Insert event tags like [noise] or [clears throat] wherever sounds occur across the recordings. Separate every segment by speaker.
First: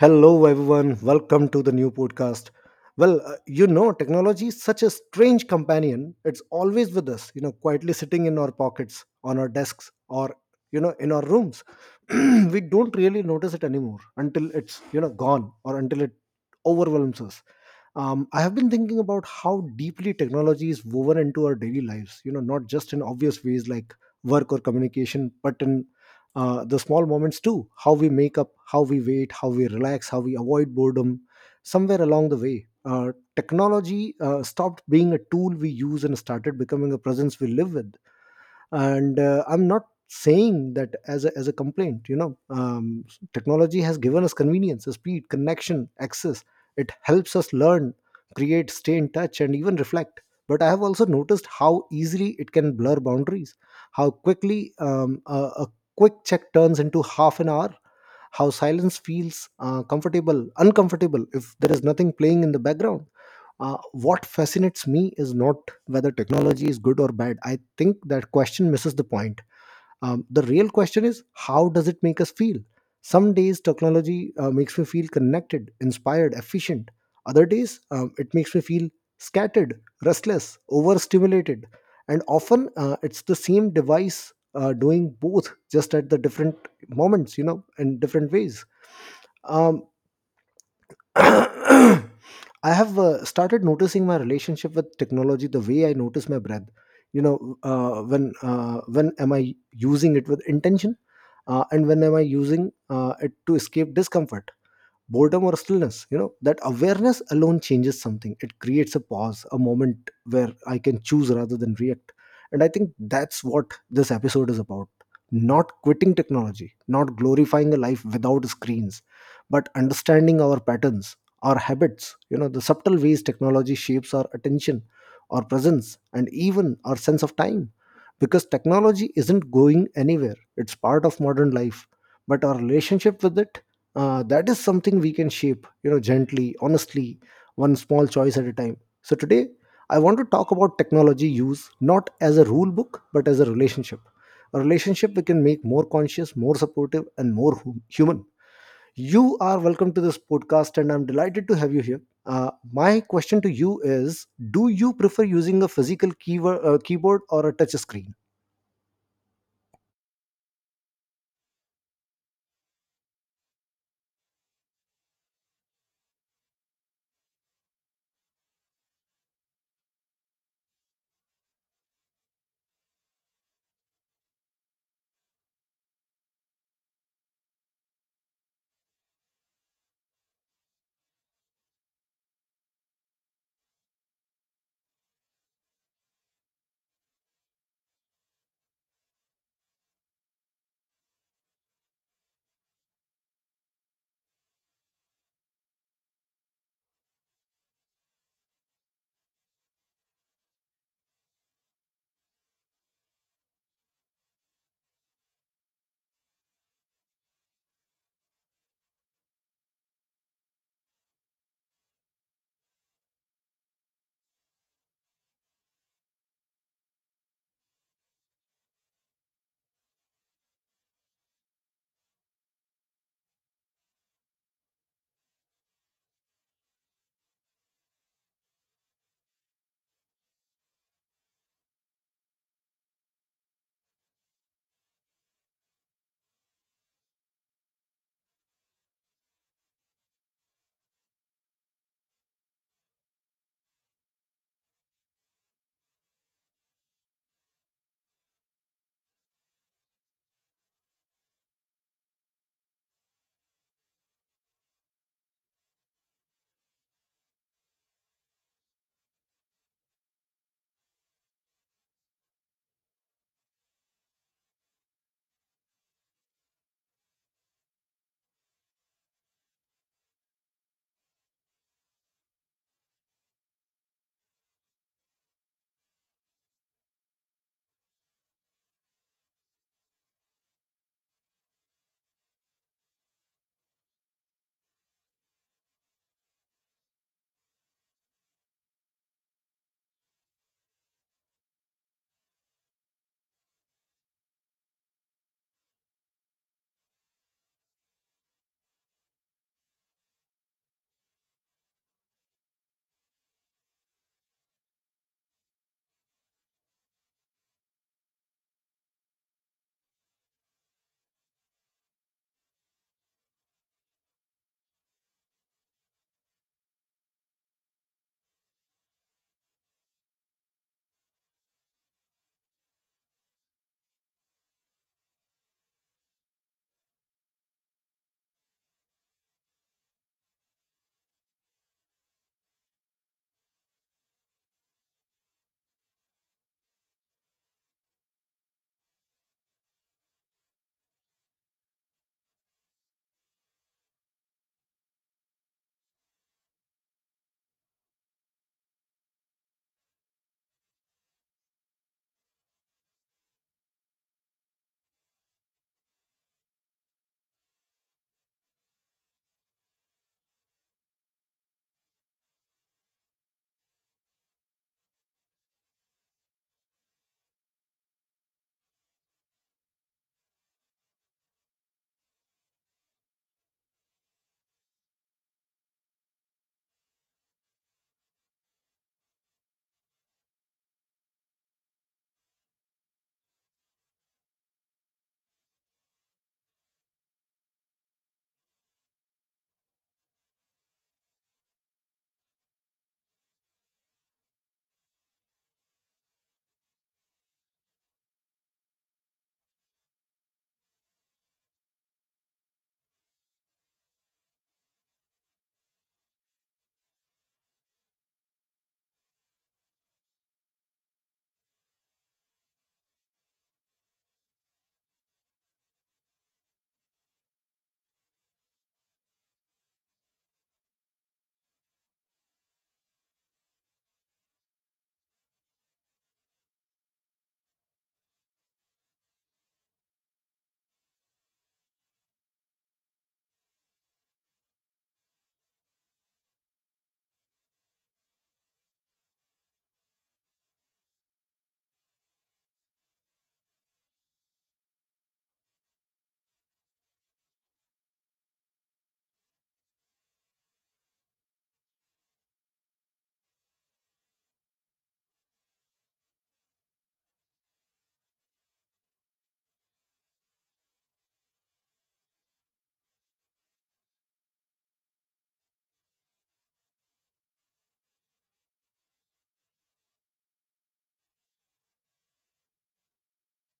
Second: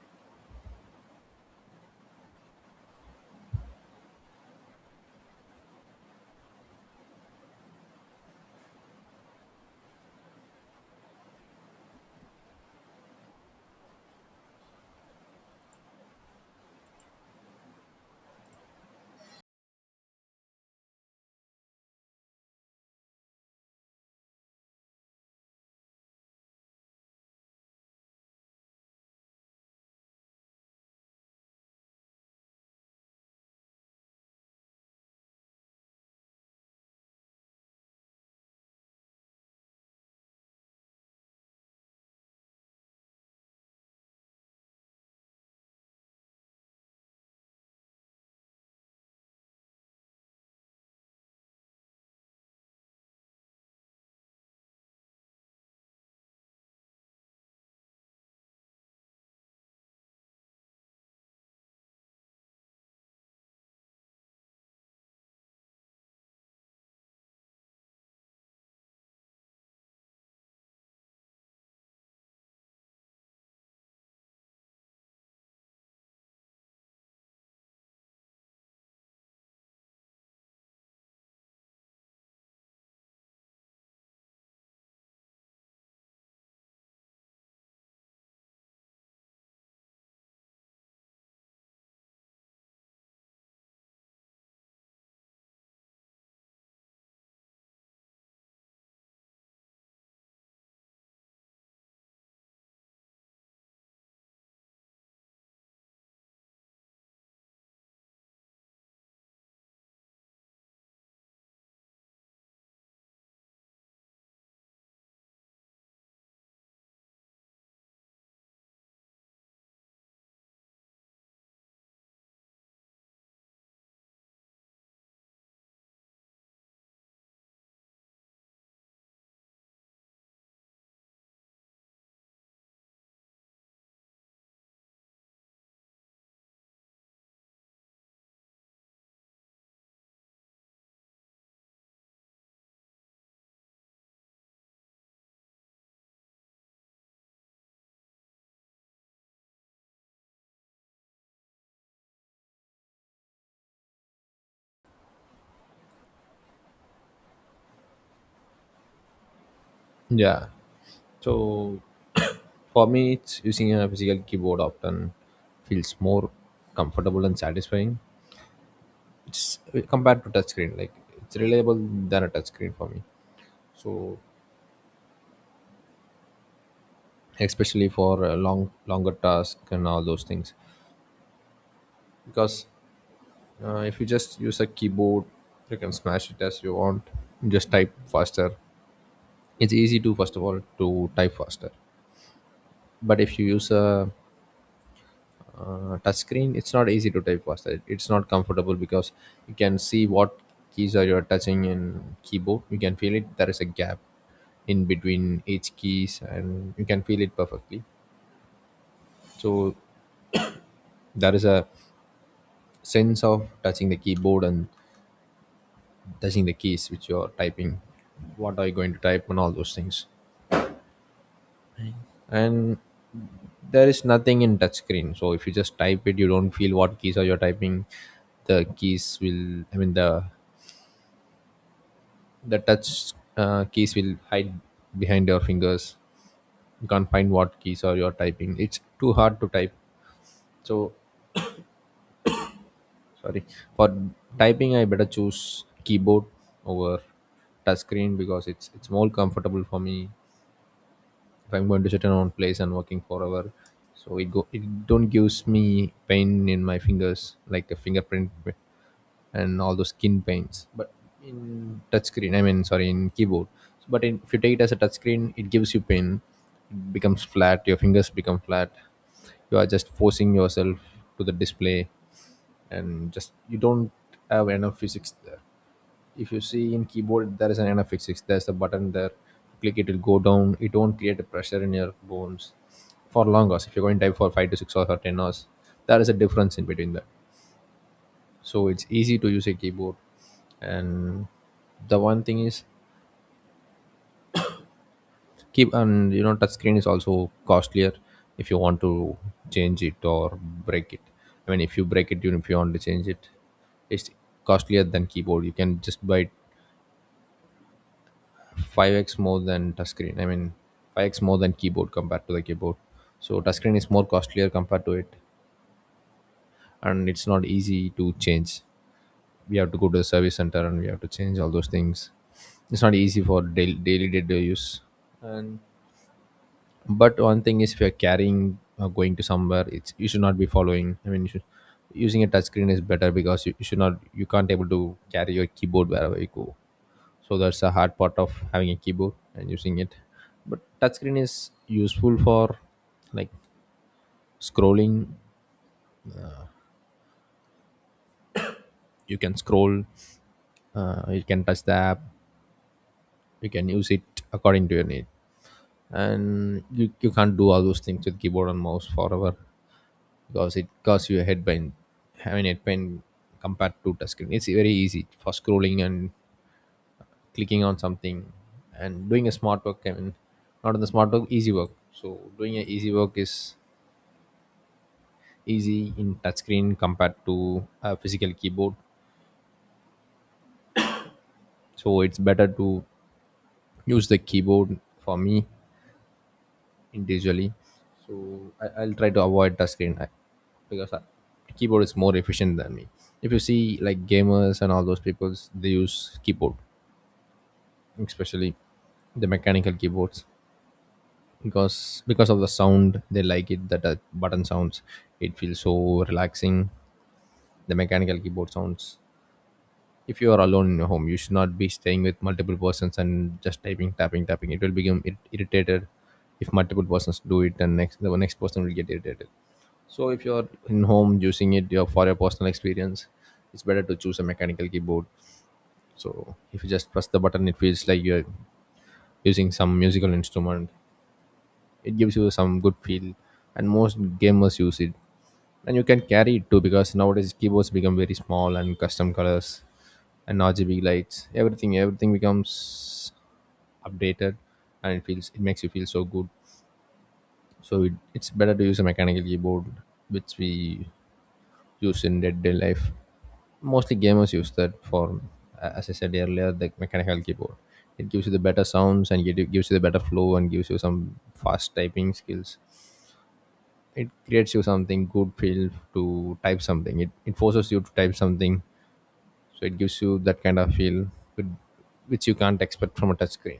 Speaker 1: Hello, everyone. Welcome to the new podcast. Well, technology is such a strange companion. It's always with us, quietly sitting in our pockets, on our desks, or, in our rooms. [clears throat] We don't really notice it anymore until it's gone or until it overwhelms us. I have been thinking about how deeply technology is woven into our daily lives, not just in obvious ways like work or communication, but in the small moments too. How we make up, how we wait, how we relax, how we avoid boredom. Somewhere along the way, technology stopped being a tool we use and started becoming a presence we live with. And I'm not saying that as a complaint. Technology has given us convenience, speed, connection, access. It helps us learn, create, stay in touch, and even reflect. But I have also noticed how easily it can blur boundaries, how quickly a quick check turns into half an hour, how silence feels comfortable uncomfortable if there is nothing playing in the background. What fascinates me is not whether technology is good or bad. I think that question misses the point. The real question is, how does it make us feel? Some days technology makes me feel connected, inspired, efficient. Other days it makes me feel scattered, restless, overstimulated. And often it's the same device doing both, just at the different moments, in different ways. Um, [coughs] I have started noticing my relationship with technology the way I notice my breath. You know, when am I using it with intention, and when am I using it to escape discomfort, boredom, or stillness? You know, that awareness alone changes something. It creates a pause, a moment where I can choose rather than react. And I think that's what this episode is about: not quitting technology, not glorifying a life without screens, but understanding our patterns, our habits, the subtle ways technology shapes our attention, our presence, and even our sense of time. Because technology isn't going anywhere. It's part of modern life. But our relationship with it, that is something we can shape, gently, honestly, one small choice at a time. So today I want to talk about technology use not as a rule book but as a relationship, a relationship we can make more conscious, more supportive, and more human. You are welcome to this podcast, and I'm delighted to have you here. My question to you is, do you prefer using a physical keyboard or a touch screen?
Speaker 2: Yeah. So [coughs] For me, it's using a physical keyboard often feels more comfortable and satisfying. It's compared to touchscreen, like, it's reliable than a touchscreen for me. So especially for a long, longer task and all those things, because if you just use a keyboard, you can smash it as you want. You just type faster. It's easy to first of all to type faster, but if you use a touch screen, it's not easy to type faster. It's not comfortable because you can see what keys are you touching. In keyboard, you can feel it. There is a gap in between each keys and you can feel it perfectly. So there is a sense of touching the keyboard and touching the keys which you are typing, what are you going to type and all those things. And there is nothing in touch screen, so if you just type it, you don't feel what keys are you typing. The keys will, I mean, the touch keys will hide behind your fingers. You can't find what keys are you're typing. It's too hard to type. So sorry, for typing I better choose keyboard over touchscreen because it's more comfortable for me. If I'm going to sit in one place and working forever, so it don't gives me pain in my fingers like a fingerprint and all those skin paints. But in touchscreen, I mean sorry, in keyboard, but in, if you take it as a touchscreen, it gives you pain. It becomes flat, your fingers become flat. You are just forcing yourself to the display, and just you don't have enough physics there. If you see in keyboard, there is an enough physics, there's a button there. Click it, it will go down, it won't create a pressure in your bones for long hours. If you're going to type for 5 to 6 hours or 10 hours, there is a difference in between that. So it's easy to use a keyboard. And the one thing is, keep, and you know touch screen is also costlier. If you want to change it or break it, I mean if you break it, you, if you want to change it, it's costlier than keyboard. You can just buy 5x more than touch screen, I mean 5x more than keyboard compared to the keyboard. So touch screen is more costlier compared to it, and it's not easy to change. We have to go to the service center and we have to change all those things. It's not easy for daily day to use. And but one thing is, if you're carrying or going to somewhere, it's you should not be following, I mean you should, using a touch screen is better because you should not, you can't able to carry your keyboard wherever you go. So that's a hard part of having a keyboard and using it. But touch screen is useful for, like, scrolling. You can scroll, you can touch the app, you can use it according to your need. And you can't do all those things with keyboard and mouse forever because it causes you a head pain, having head pain. Compared to touchscreen, it's very easy for scrolling and clicking on something and doing a smart work, I mean not on the smart work, easy work. So doing an easy work is easy in touchscreen compared to a physical keyboard. So it's better to use the keyboard for me individually. So I'll try to avoid touch screen. I, because I, keyboard is more efficient than me. If you see like gamers and all those people, they use keyboard, especially the mechanical keyboards, because of the sound they like it, that button sounds. It feels so relaxing, the mechanical keyboard sounds. If you are alone in your home, you should not be staying with multiple persons and just typing, tapping, tapping. It will become irritated. If multiple persons do it and next the next person will get irritated. So if you're in home using it, your for your personal experience, it's better to choose a mechanical keyboard. So if you just press the button, it feels like you're using some musical instrument. It gives you some good feel, and most gamers use it. And you can carry it too because nowadays keyboards become very small and custom colors and RGB lights. Everything becomes updated, and it feels, it makes you feel so good. So it's better to use a mechanical keyboard, which we used in day-to-day life. Mostly gamers use that for, a- as I said earlier, the mechanical keyboard. It gives you the better sounds and it gives you the better flow and gives you some fast typing skills. It creates you something good feel to type something. It forces you to type something, so it gives you that kind of feel with, which you can't expect from a touch screen.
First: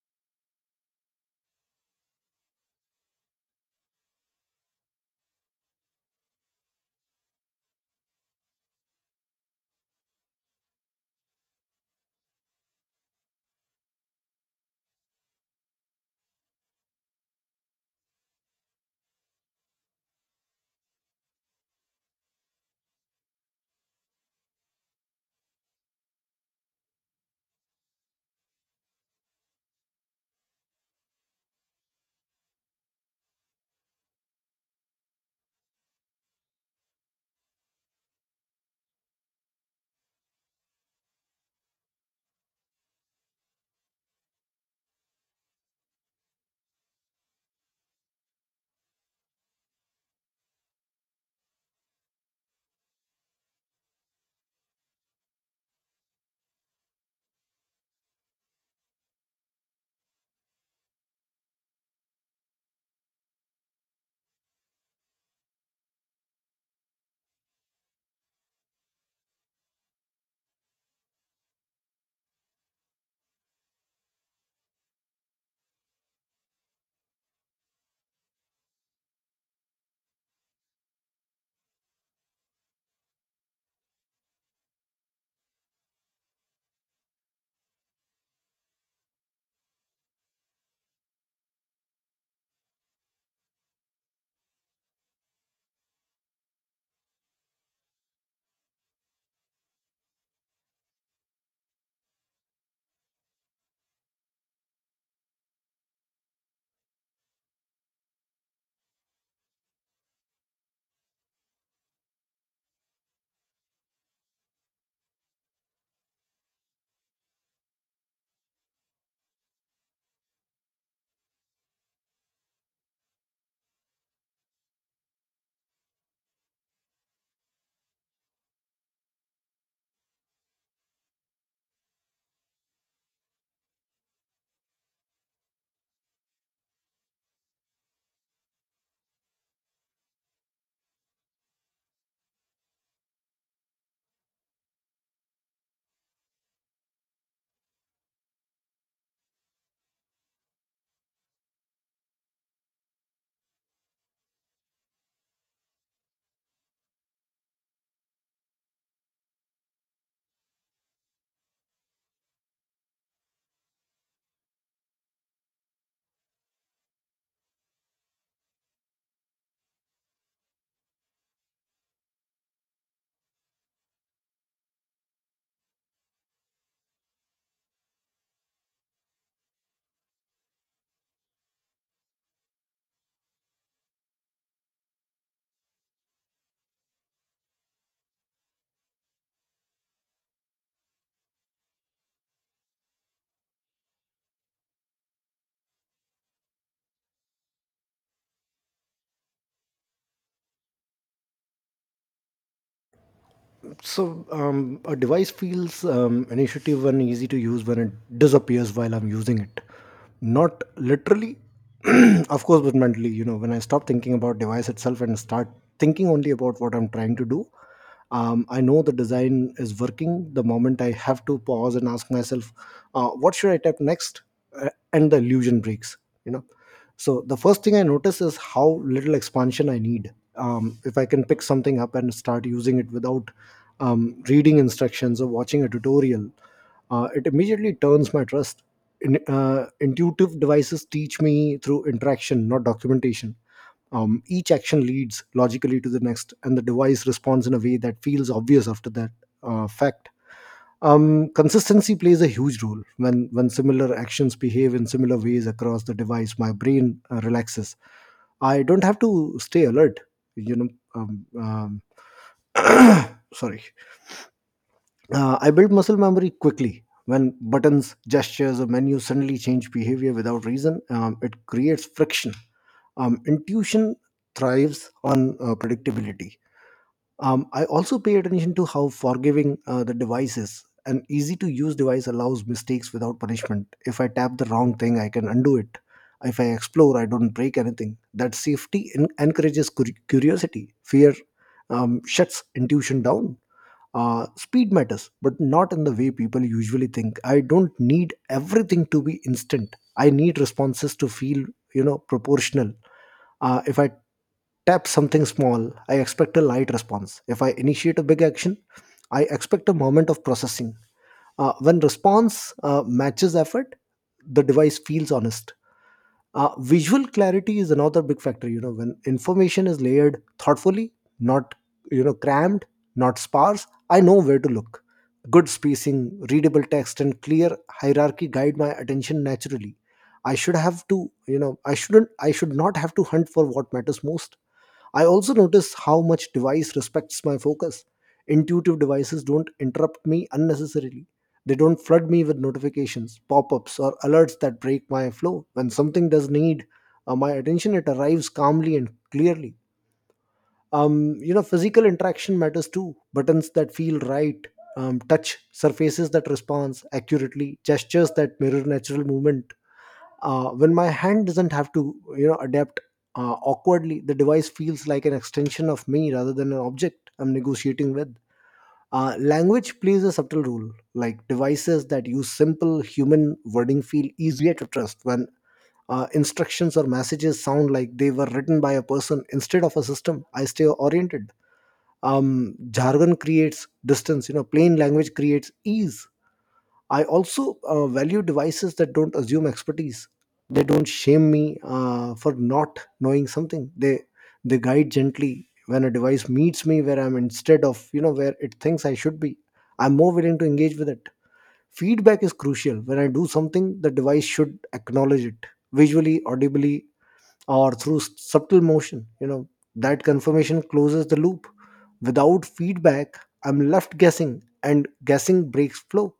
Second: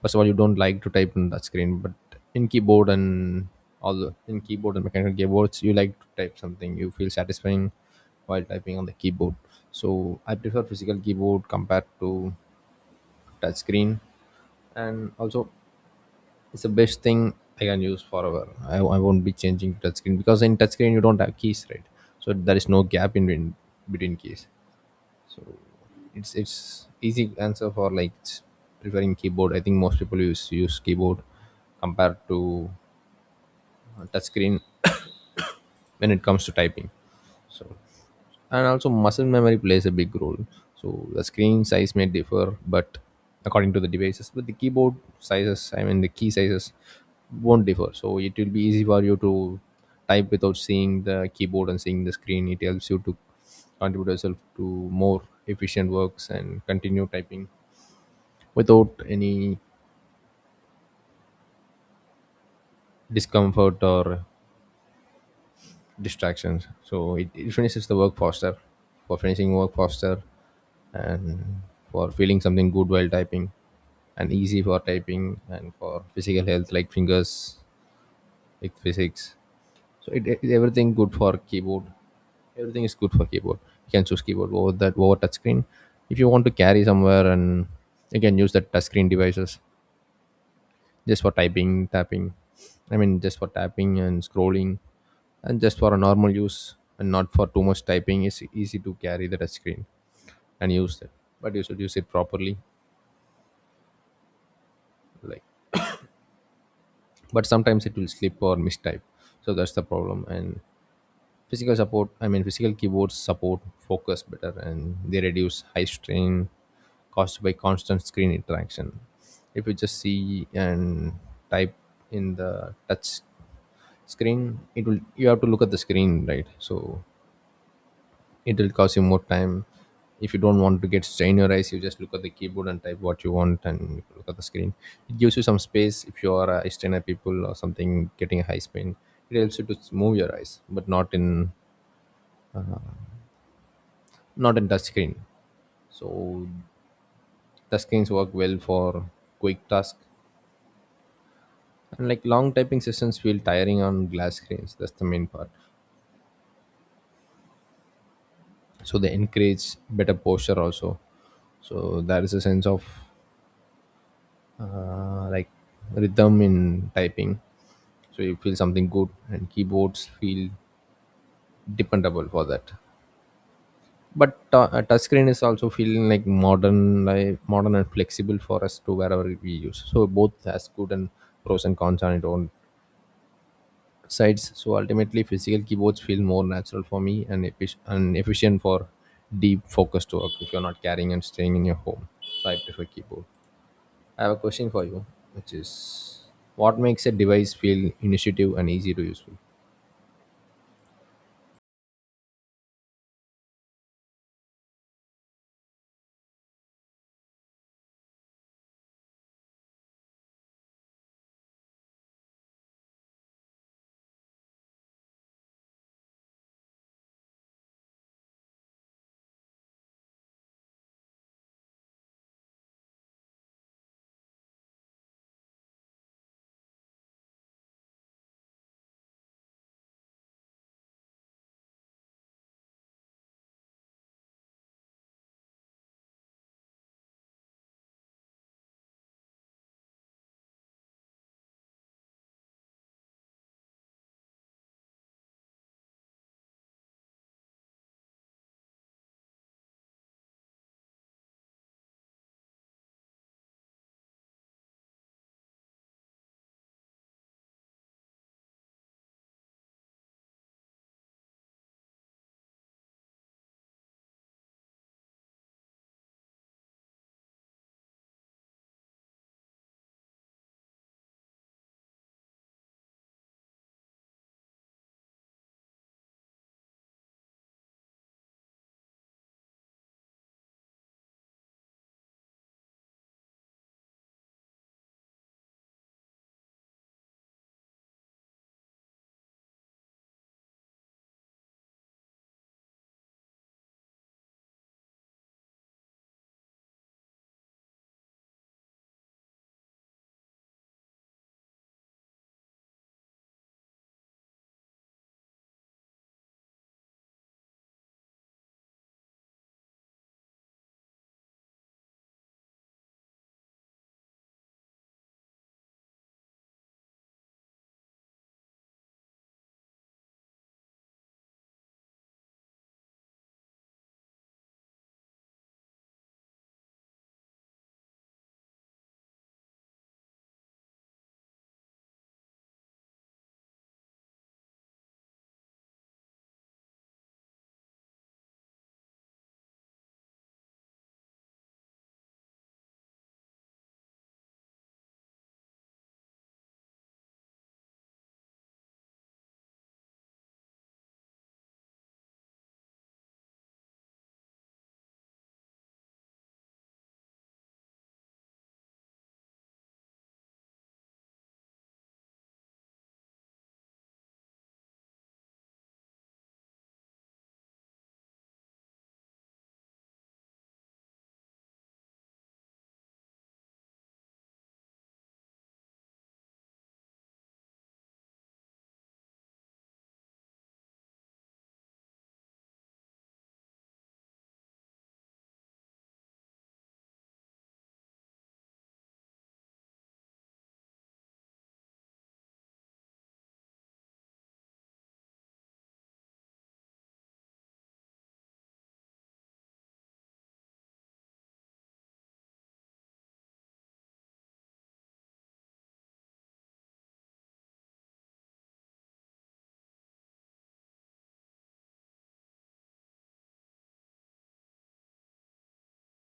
Speaker 2: First of all, you don't like to type on that screen. But in keyboard and all the in keyboard and mechanical keyboards, you like to type something, you feel satisfying while typing on the keyboard. So I prefer physical keyboard compared to touch screen. And also, it's the best thing I can use forever. I won't be changing to touch screen because in touch screen you don't have keys, right? So there is no gap in between, between keys. So it's easy answer for like, preferring keyboard. I think most people use keyboard compared to touch screen [coughs] when it comes to typing. So and also muscle memory plays a big role. So the screen size may differ but according to the devices, but the keyboard sizes, I mean the key sizes, won't differ. So it will be easy for you to type without seeing the keyboard and seeing the screen. It helps you to contribute yourself to more efficient works and continue typing without any discomfort or distractions. So it finishes the work faster, for finishing work faster and for feeling something good while typing, and easy for typing and for physical health, like fingers, like physics. So it everything good for keyboard. Everything is good for keyboard. You can choose keyboard over that over touch screen. If you want to carry somewhere and you can use the touch screen devices just for typing, tapping. I mean, just for tapping and scrolling, and just for a normal use and not for too much typing. It's easy to carry the touch screen and use it, but you should use it properly. Like, but sometimes it will slip or mistype, so that's the problem. And physical support, I mean, physical keyboards support focus better, and they reduce high strain caused by constant screen interaction. If you just see and type in the touch screen, it will, you have to look at the screen, right? So it will cost you more time. If you don't want to get strain your eyes, you just look at the keyboard and type what you want and look at the screen. It gives you some space. If you are a eye strainer people or something getting a high strain, it helps you to move your eyes but not in touch screen. So touch screens work well for quick task, and like long typing sessions feel tiring on glass screens, that's the main part. So they encourage better posture also. So there is a sense of, like, rhythm in typing. So you feel something good and keyboards feel dependable for that. But a touchscreen is also feeling like modern, and flexible for us to wherever we use. So both has good and pros and cons on its own sides. So ultimately, physical keyboards feel more natural for me and, and efficient for deep focused work if you're not carrying and staying in your home. So I prefer keyboard. I have a question for you, which is, what makes a device feel initiative and easy to use?
Speaker 1: So a device feels initiative and easy to use when it disappears while I'm using it. Not literally, [clears throat] of course, but mentally. You know, when I stop thinking about device itself and start thinking only about what I'm trying to do, I know the design is working. The moment I have to pause and ask myself, what should I type next, and the illusion breaks. You know. So the first thing I notice is how little expansion I need. If I can pick something up and start using it without reading instructions or watching a tutorial, it immediately turns my trust. Intuitive devices teach me through interaction, not documentation. Each action leads logically to the next, and the device responds in a way that feels obvious after that fact. Consistency plays a huge role. When similar actions behave in similar ways across the device, my brain relaxes. I don't have to stay alert. You know, um, um, [coughs] [clears throat] sorry. I build muscle memory quickly. When buttons, gestures, or menus suddenly change behavior without reason, it creates friction. Intuition thrives on predictability. I also pay attention to how forgiving the device is. An easy to use device allows mistakes without punishment. If I tap the wrong thing, I can undo it. If I explore, I don't break anything. That safety encourages curiosity. Fear shuts intuition down. Speed matters, but not in the way people usually think. I don't need everything to be instant. I need responses to feel, proportional. If I tap something small, I expect a light response. If I initiate a big action, I expect a moment of processing. When response matches effort, the device feels honest. Visual clarity is another big factor. When information is layered thoughtfully, not, crammed, not sparse, I know where to look. Good spacing, readable text, and clear hierarchy guide my attention naturally. I should not have to hunt for what matters most. I also notice how much device respects my focus. Intuitive devices don't interrupt me unnecessarily. They don't flood me with notifications, pop ups, or alerts that break my flow. When something does need my attention, it arrives calmly and clearly. Physical interaction matters too. Buttons that feel right, touch surfaces that respond accurately, gestures that mirror natural movement. When my hand doesn't have to, adapt awkwardly, the device feels like an extension of me rather than an object I'm negotiating with. Language plays a subtle role, like devices that use simple human wording feel easier to trust when instructions or messages sound like they were written by a person instead of a system. I stay oriented. Jargon creates distance, plain language creates ease. I also value devices that don't assume expertise. They don't shame me for not knowing something. They guide gently when a device meets me where I'm instead of, where it thinks I should be. I'm more willing to engage with it. Feedback is crucial. When I do something, the device should acknowledge it visually, audibly, or through subtle motion. You know that confirmation closes the loop. Without feedback, I'm left guessing, and guessing breaks flow.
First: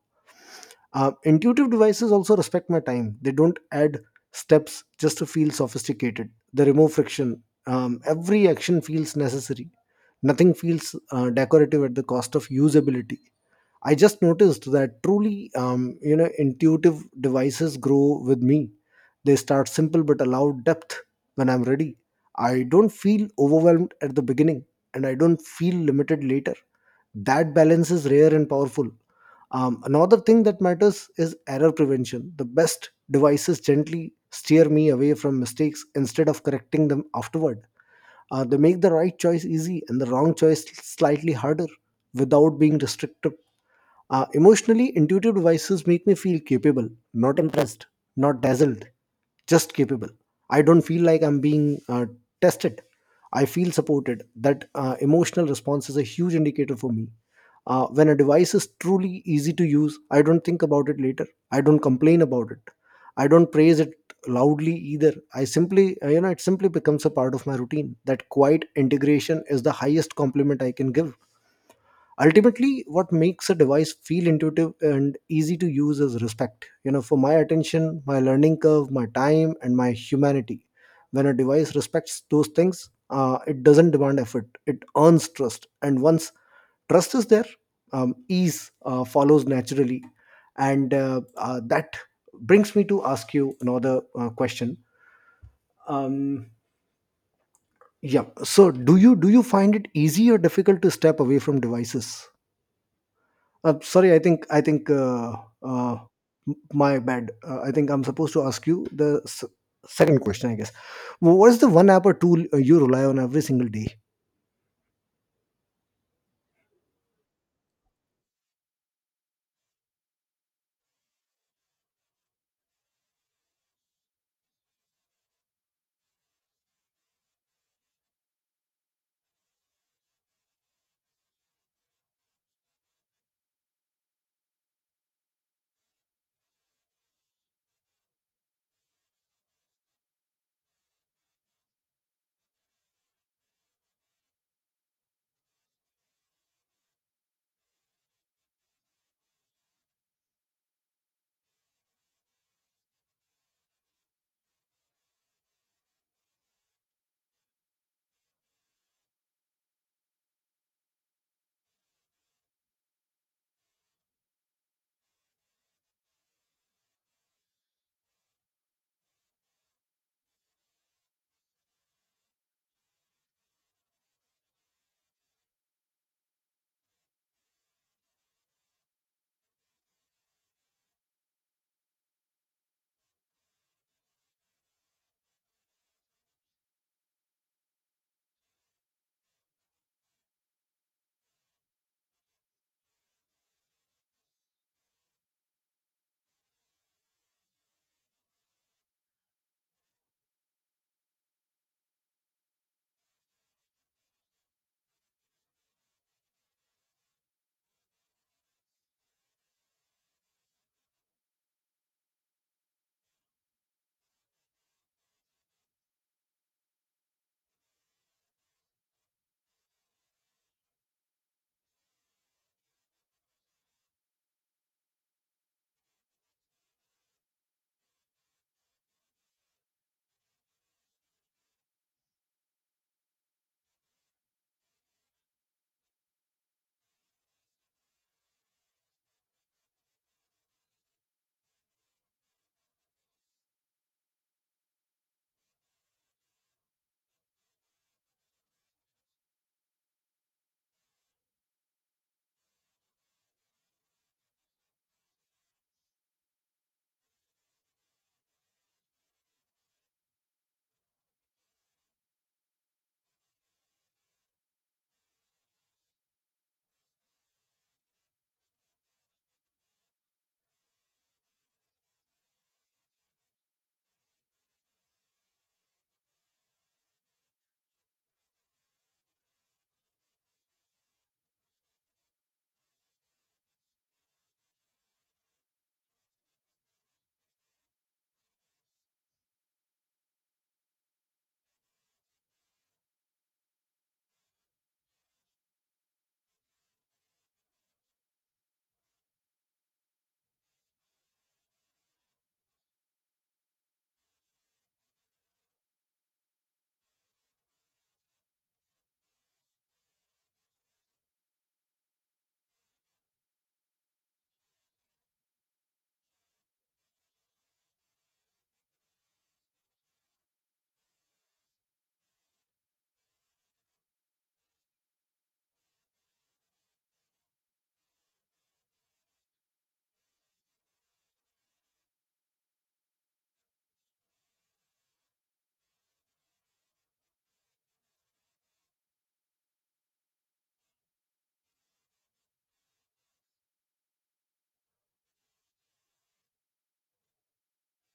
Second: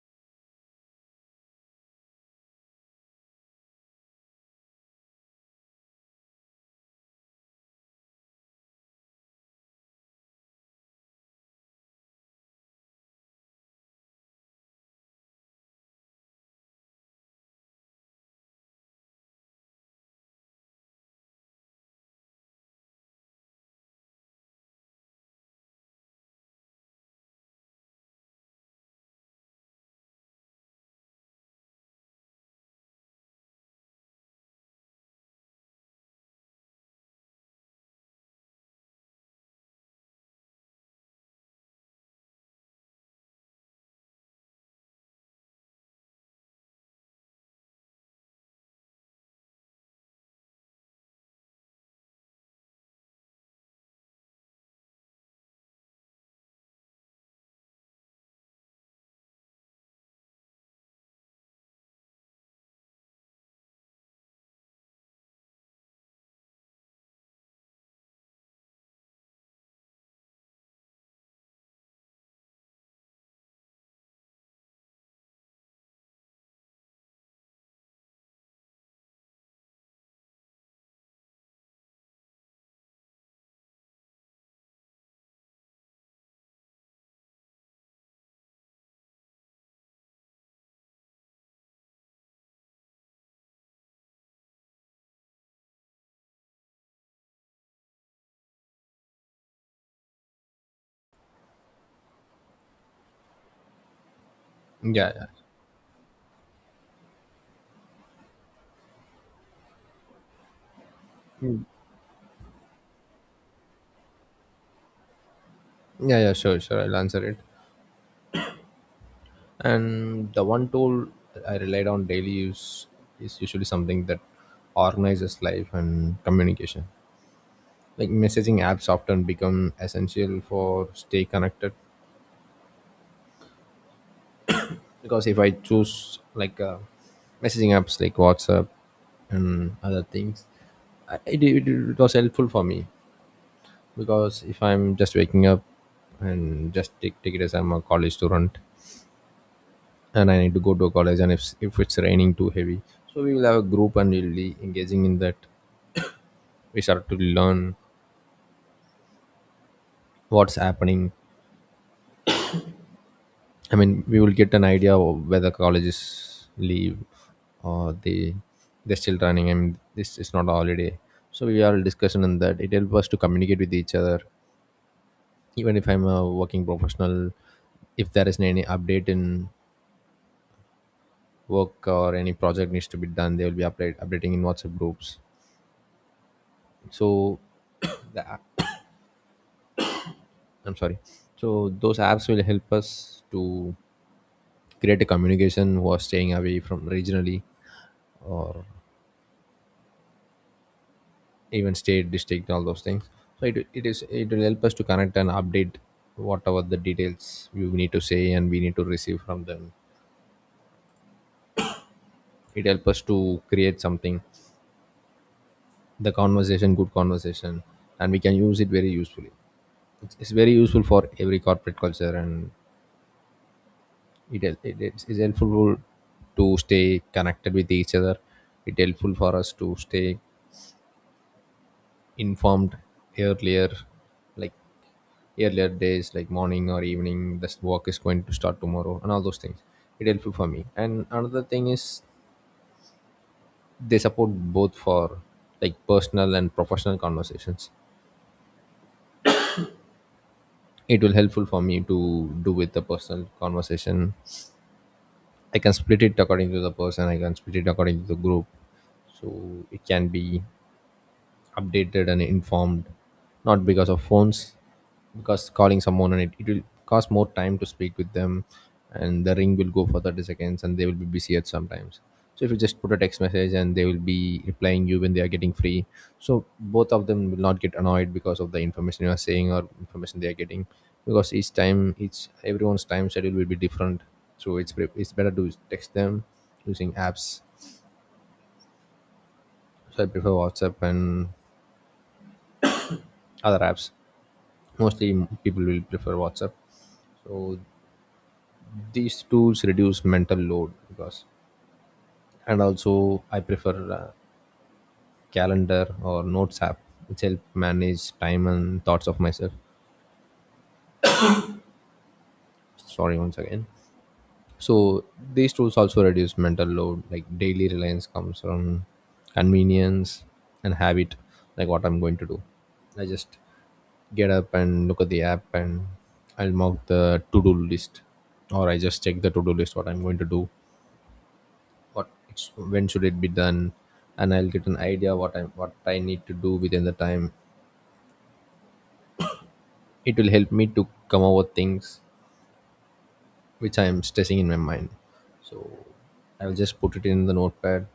Speaker 1: Intuitive devices also respect my time. They don't add steps just to feel sophisticated. They remove friction. Every action feels necessary. Nothing feels decorative at the cost of usability. I just noticed that truly, intuitive devices grow with me. They start simple but allow depth when I'm ready. I don't feel overwhelmed at the beginning, and I don't feel limited later. That balance is rare and powerful. Another thing that matters is error prevention. The best devices gently steer me away from mistakes instead of correcting them afterward. They make the right choice easy and the wrong choice slightly harder, without being restrictive. Emotionally, intuitive devices make me feel capable, not impressed, not dazzled, just capable. I don't feel like I'm being tested. I feel supported. That emotional response is a huge indicator for me. When a device is truly easy to use, I don't think about it later. I don't complain about it. I don't praise it loudly either. I simply you know it simply becomes a part of my routine. That quiet integration is the highest compliment I can give. Ultimately, what makes a device feel intuitive and easy to use is respect, for my attention, my learning curve, my time, and my humanity. When a device respects those things, it doesn't demand effort. It earns trust, and once trust is there, ease follows naturally. And that brings me to ask you another question. um yeah, so do you find it easy or difficult to step away from devices? Sorry, I think
Speaker 2: Yeah, yeah,
Speaker 1: uh my bad. I think I'm supposed to ask you the second question, I guess. What is the one app or tool you rely on every single day?
Speaker 2: yeah. Sure, sure. I'll answer it. And the one tool I relied on daily use is usually something that organizes life and communication. Like, messaging apps often become essential for stay connected. Because if I choose like messaging apps like WhatsApp and other things, I, it was helpful for me. Because if I'm just waking up and just take it as I'm a college student and I need to go to college, and if it's raining too heavy, so we will have a group and we'll be engaging in that. We start to learn what's happening. I mean, we will get an idea of whether colleges leave or they're still running. I mean, this is not a holiday, so we are discussing on that. It helps us to communicate with each other. Even if I'm a working professional, if there isn't any update in work or any project needs to be done, they will be updating in WhatsApp groups. So, [coughs] [clears throat] the app, I'm sorry. So those apps will help us to create a communication who are staying away from regionally or even state district, all those things. So it will help us to connect and update whatever the details we need to say and we need to receive from them. It helps us to create something, the conversation, good conversation, and we can use it very usefully. It's very useful for every corporate culture. And it's helpful to stay connected with each other. It helpful for us to stay informed earlier, like earlier days, like morning or evening, this work is going to start tomorrow and all those things. It helpful for me. And another thing is they support both for like personal and professional conversations. It will helpful for me to do with the personal conversation. I can split it according to the person, I can split it according to the group. So it can be updated and informed, not because of phones, because calling someone and it will cost more time to speak with them, and the ring will go for 30 seconds and they will be busy at sometimes. So if you just put a text message and they will be replying you when they are getting free. So both of them will not get annoyed because of the information you are saying or information they are getting, because each time, each everyone's time schedule will be different. So it's better to text them using apps. So I prefer WhatsApp and other apps. Mostly people will prefer WhatsApp. So these tools reduce mental load, because and also I prefer calendar or notes app, which help manage time and thoughts of myself. Sorry, once again. So these tools also reduce mental load, like daily reliance comes from convenience and habit. Like what I'm going to do, I just get up and look at the app and I'll mark the to do list, or I just check the to do list what I'm going to do, when should it be done. And I'll get an idea what I need to do within the time. It will help me to come over things which I am stressing in my mind. So I'll just put it in the notepad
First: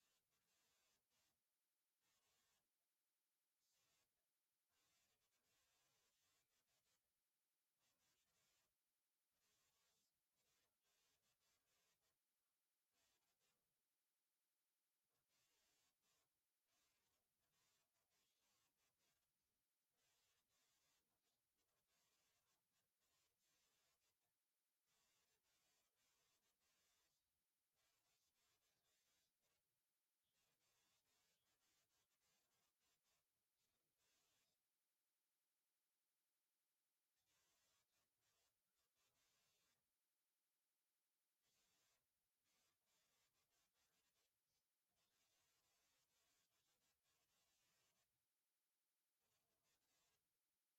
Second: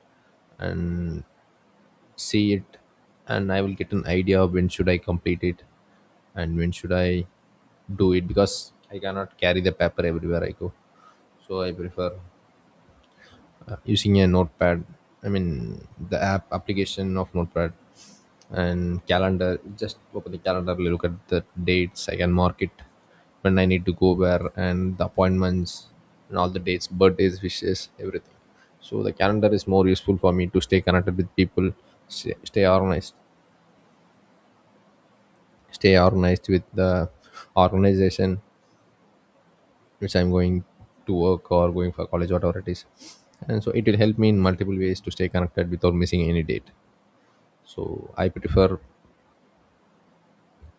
Speaker 2: and see it, and I will get an idea of when should I complete it and when should I do it, because I cannot carry the paper everywhere I go. So I prefer using a notepad, I mean the app application of notepad. And calendar, just open the calendar, look at the dates, I can mark it when I need to go where, and the appointments and all the dates, birthdays, wishes, everything. So the calendar is more useful for me to stay connected with people, stay organized, stay organized with the organization which I'm going to work or going for college, whatever it is. And so it will help me in multiple ways to stay connected without missing any date. So I prefer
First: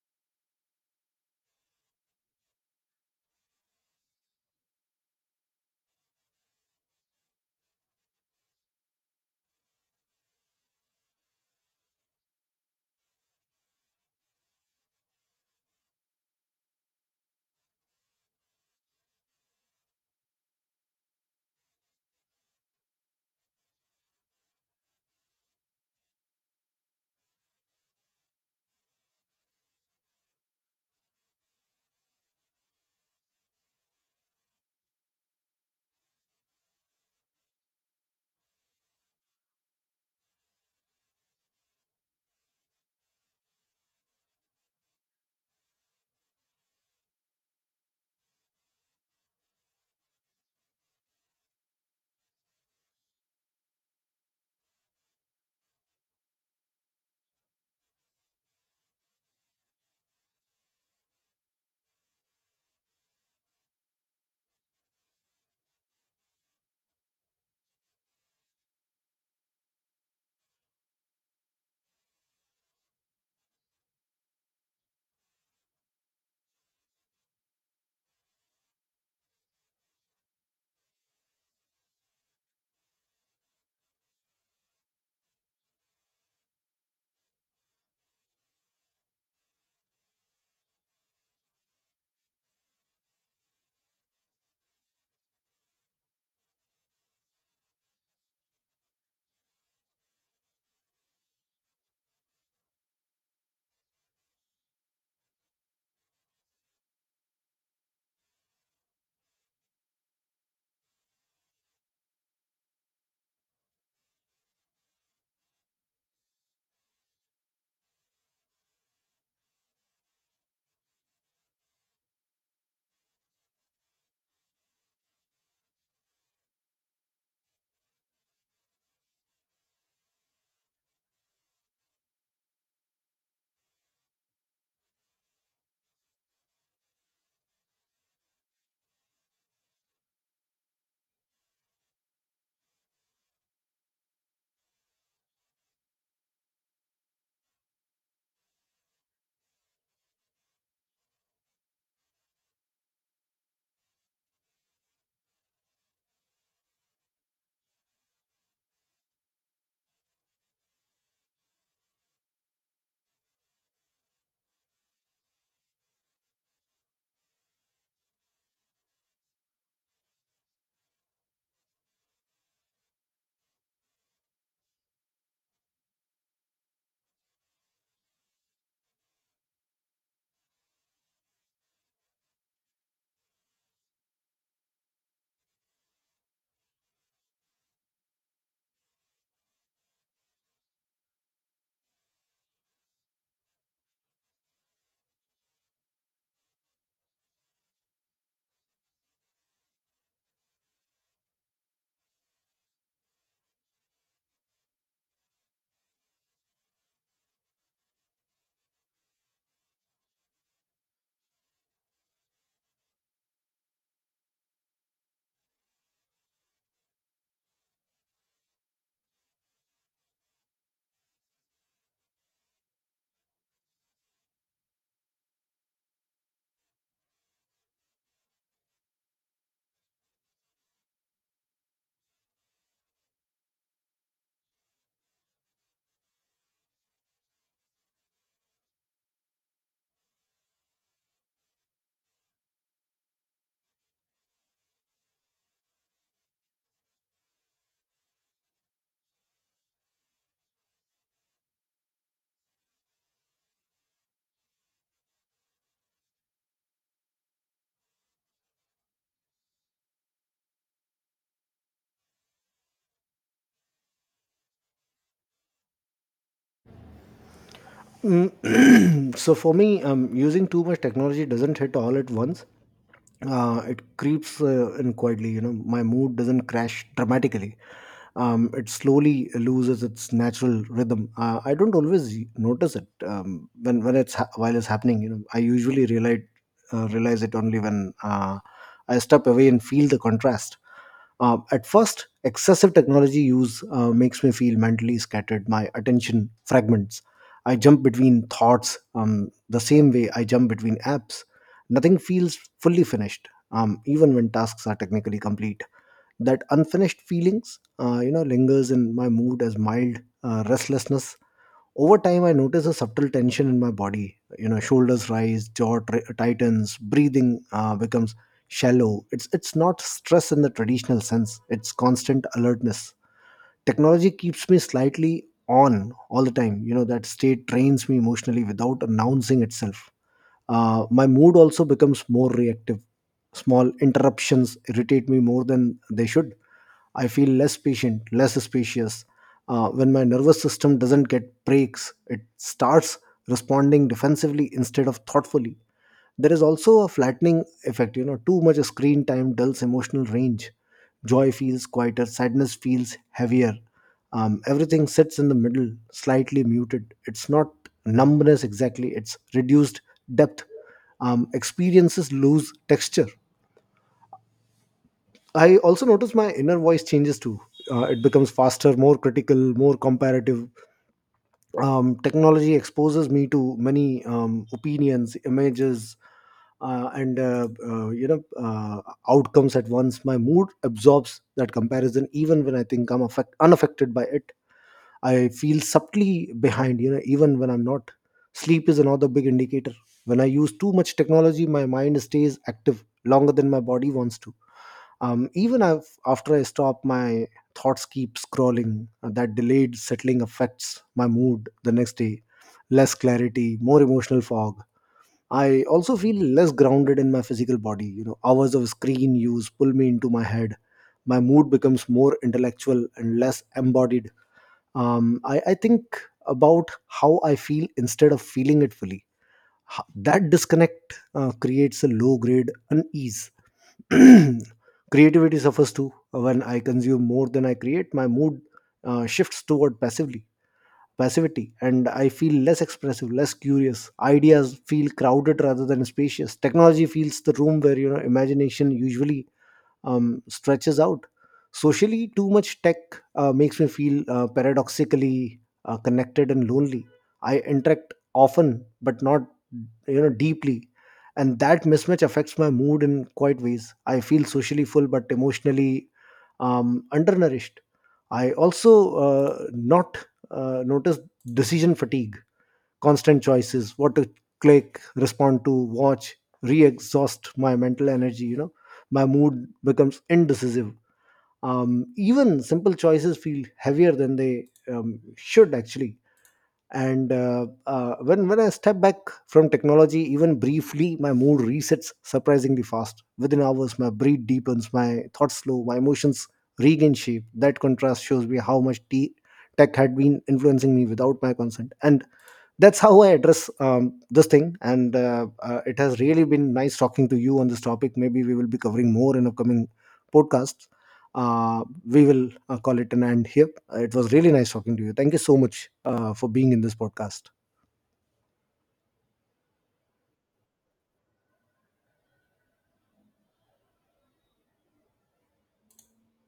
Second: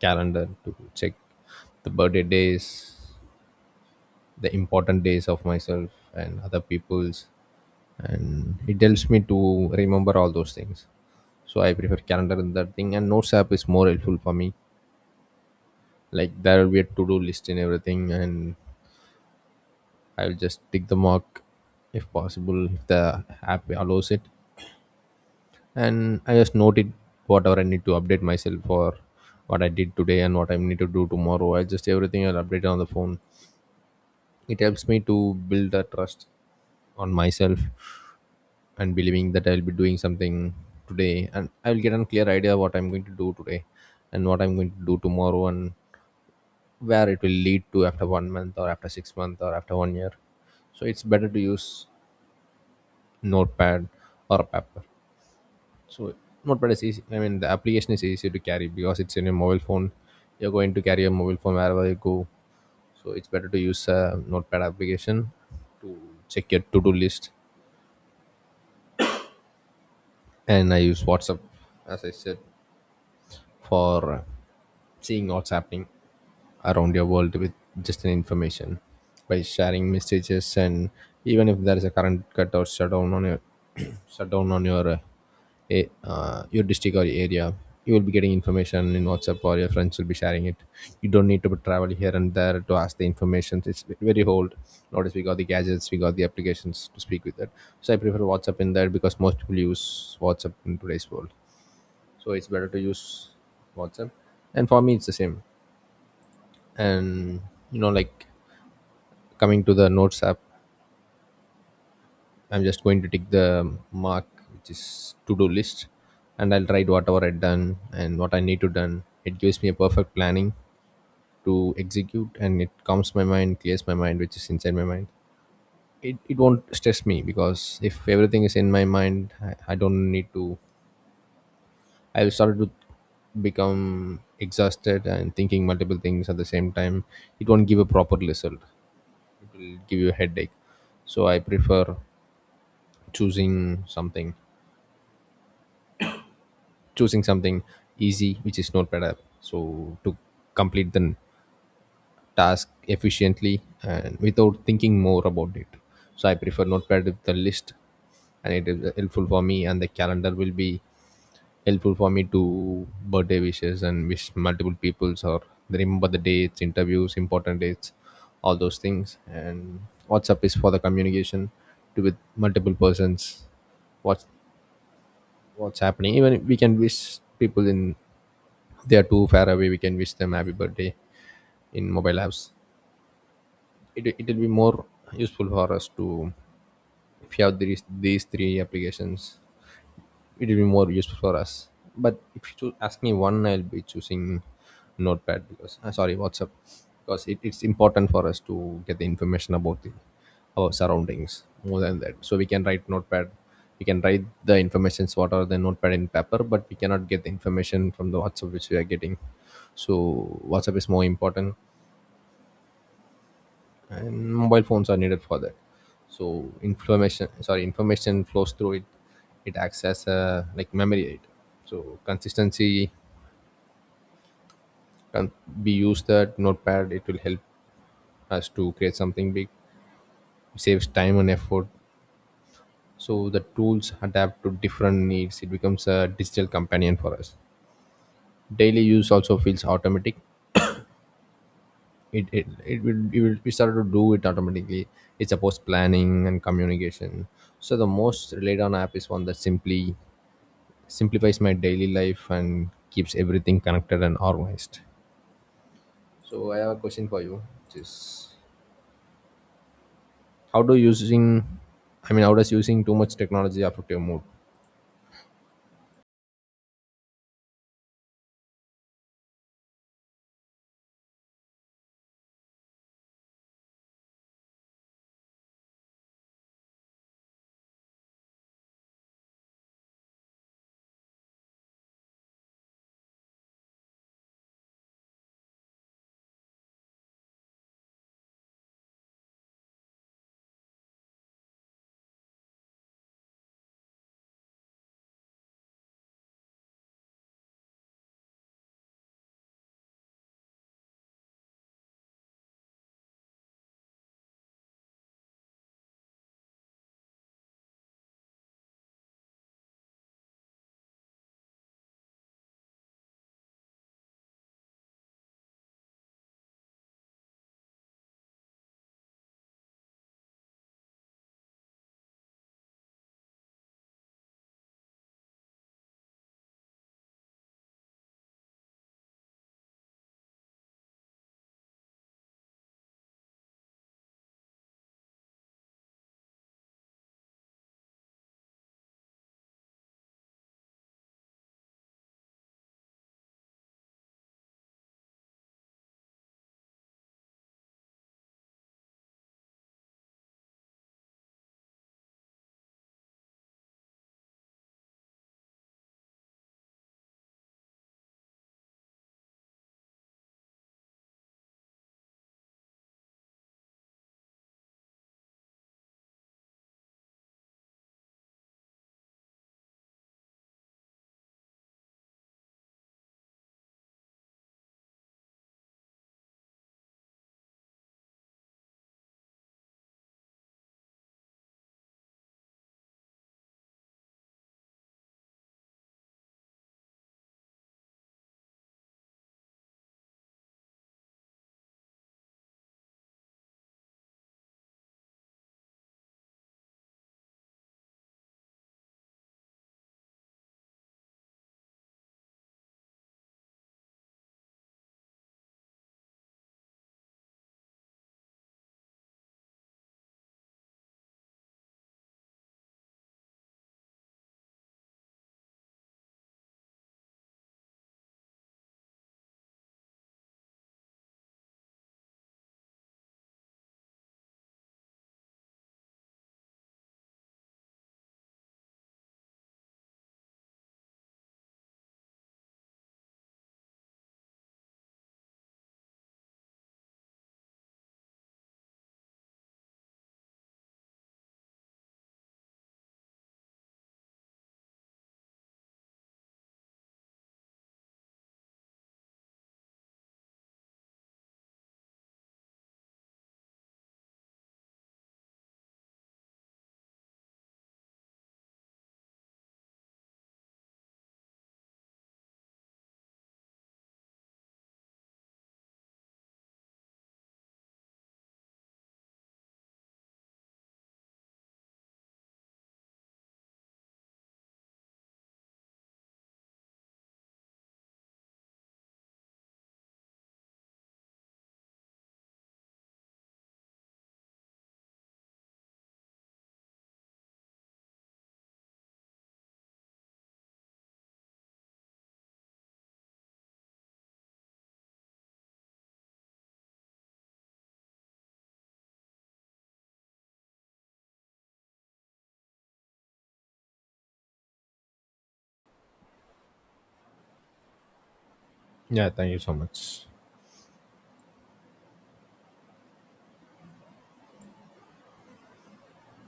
Speaker 2: calendar to check the birthday days, the important days of myself and other people's, and it helps me to remember all those things. So I prefer calendar, and that thing, and notes app is more helpful for me. Like there will be a to-do list and everything, and I'll just tick the mark, if possible, if the app allows it. And I just note it whatever I need to update myself for, what I did today and what I need to do tomorrow, I just everything I'll update on the phone. It helps me to build a trust on myself and believing that I'll be doing something today, and I'll get a clear idea what I'm going to do today and what I'm going to do tomorrow, and where it will lead to after one month or after six months or after one year. So it's better to use notepad or paper. So notepad is easy, I mean the application is easy to carry because it's in your mobile phone. You're going to carry a mobile phone wherever you go. So it's better to use a notepad application, check your to-do list. And I use WhatsApp, as I said, for seeing what's happening around your world with just an information, by sharing messages. And even if there is a current cut or shutdown on your [clears throat] shutdown on your your district or area, you will be getting information in WhatsApp, or your friends will be sharing it. You don't need to travel here and there to ask the information. It's very old notice, we got the gadgets, we got the applications to speak with it. So I prefer WhatsApp in there, because most people use WhatsApp in today's world. So it's better to use WhatsApp, and for me it's the same. And you know, like, coming to the notes app, I'm just going to take the mark which is to do list, and I'll write whatever I've done and what I need to done. It gives me a perfect planning to execute, and it calms my mind, clears my mind which is inside my mind. It won't stress me, because if everything is in my mind, I don't need to, I started to become exhausted and thinking multiple things at the same time. It won't give a proper result, it will give you a headache. So I prefer choosing something, choosing something easy, which is Notepad app. So to complete the task efficiently and without thinking more about it. So I prefer Notepad with the list, and it is helpful for me. And the calendar will be helpful for me to birthday wishes and wish multiple peoples, or remember the dates, interviews, important dates, all those things. And WhatsApp is for the communication to with multiple persons. What's what's happening? Even if we can wish people in, they are too far away, we can wish them happy birthday in mobile apps. It will be more useful for us to, if you have these three applications, it will be more useful for us. But if you choo- ask me one, I'll be choosing notepad, because sorry, WhatsApp, because it's important for us to get the information about the our surroundings more than that. So we can write notepad, we can write the informations what are the notepad in paper, but we cannot get the information from the WhatsApp which we are getting. So WhatsApp is more important, and mobile phones are needed for that. So information, sorry, information flows through it. It acts as a like memory aid. So consistency can be used that notepad, it will help us to create something big. It saves time and effort. So the tools adapt to different needs, it becomes a digital companion for us. Daily use also feels automatic. It will we started to do it automatically. It supports planning and communication. So the most relied on app is one that simply simplifies my daily life and keeps everything connected and organized. So I have a question for you, which is how do using I mean how does using too much technology affect your mood?
Speaker 1: [clears throat] So for me, using too much technology doesn't hit all at once. It creeps in quietly. You know, my mood doesn't crash dramatically. It slowly loses its natural rhythm. I don't always notice it while it's happening. You know, I usually realize it only when I step away and feel the contrast. At first, excessive technology use makes me feel mentally scattered. My attention fragments. I jump between thoughts the same way I jump between apps. Nothing feels fully finished, even when tasks are technically complete. That unfinished feelings, lingers in my mood as mild restlessness. Over time, I notice a subtle tension in my body. You know, shoulders rise, jaw tightens, breathing becomes shallow. It's not stress in the traditional sense. It's constant alertness. Technology keeps me slightly on all the time. You know, that state trains me emotionally without announcing itself. My mood also becomes more reactive. Small interruptions irritate me more than they should. I feel less patient, less spacious. When my nervous system doesn't get breaks, it starts responding defensively instead of thoughtfully. There is also a flattening effect. Too much screen time dulls emotional range. Joy feels quieter, sadness feels heavier. Everything sits in the middle, slightly muted. It's not numbness exactly, it's reduced depth. Experiences lose texture. I also notice my inner voice changes too. It becomes faster, more critical, more comparative. Technology exposes me to many opinions, images, and outcomes at once. My mood absorbs that comparison, even when I think I'm unaffected by it. I feel subtly behind, even when I'm not. Sleep is another big indicator. When I use too much technology, my mind stays active longer than my body wants to. Even I after I stop, my thoughts keep scrolling. That delayed settling affects my mood the next day. Less clarity, more emotional fog. I also feel less grounded in my physical body. Hours of screen use pull me into my head. My mood becomes more intellectual and less embodied. I think about how I feel instead of feeling it fully. That disconnect creates a low grade unease. [clears throat] Creativity suffers too. When I consume more than I create, my mood shifts toward passively passivity, and I feel less expressive, less curious. Ideas feel crowded rather than spacious. Technology fills the room where, imagination usually stretches out. Socially, too much tech makes me feel paradoxically connected and lonely. I interact often, but not, deeply, and that mismatch affects my mood in quite ways. I feel socially full, but emotionally undernourished. I also not notice decision fatigue. Constant choices, what to click, respond to, watch, re-exhaust my mental energy. My mood becomes indecisive. Even simple choices feel heavier than they should actually. And when I step back from technology, even briefly, my mood resets surprisingly fast. Within hours my breath deepens, my thoughts slow, my emotions regain shape. That contrast shows me how much tech had been influencing me without my consent. And that's how I address this thing. And it has really been nice talking to you on this topic. Maybe we will be covering more in upcoming podcasts. We will call it an end here. It was really nice talking to you. Thank you so much for being in this podcast.
Speaker 2: Yeah, thank you so much.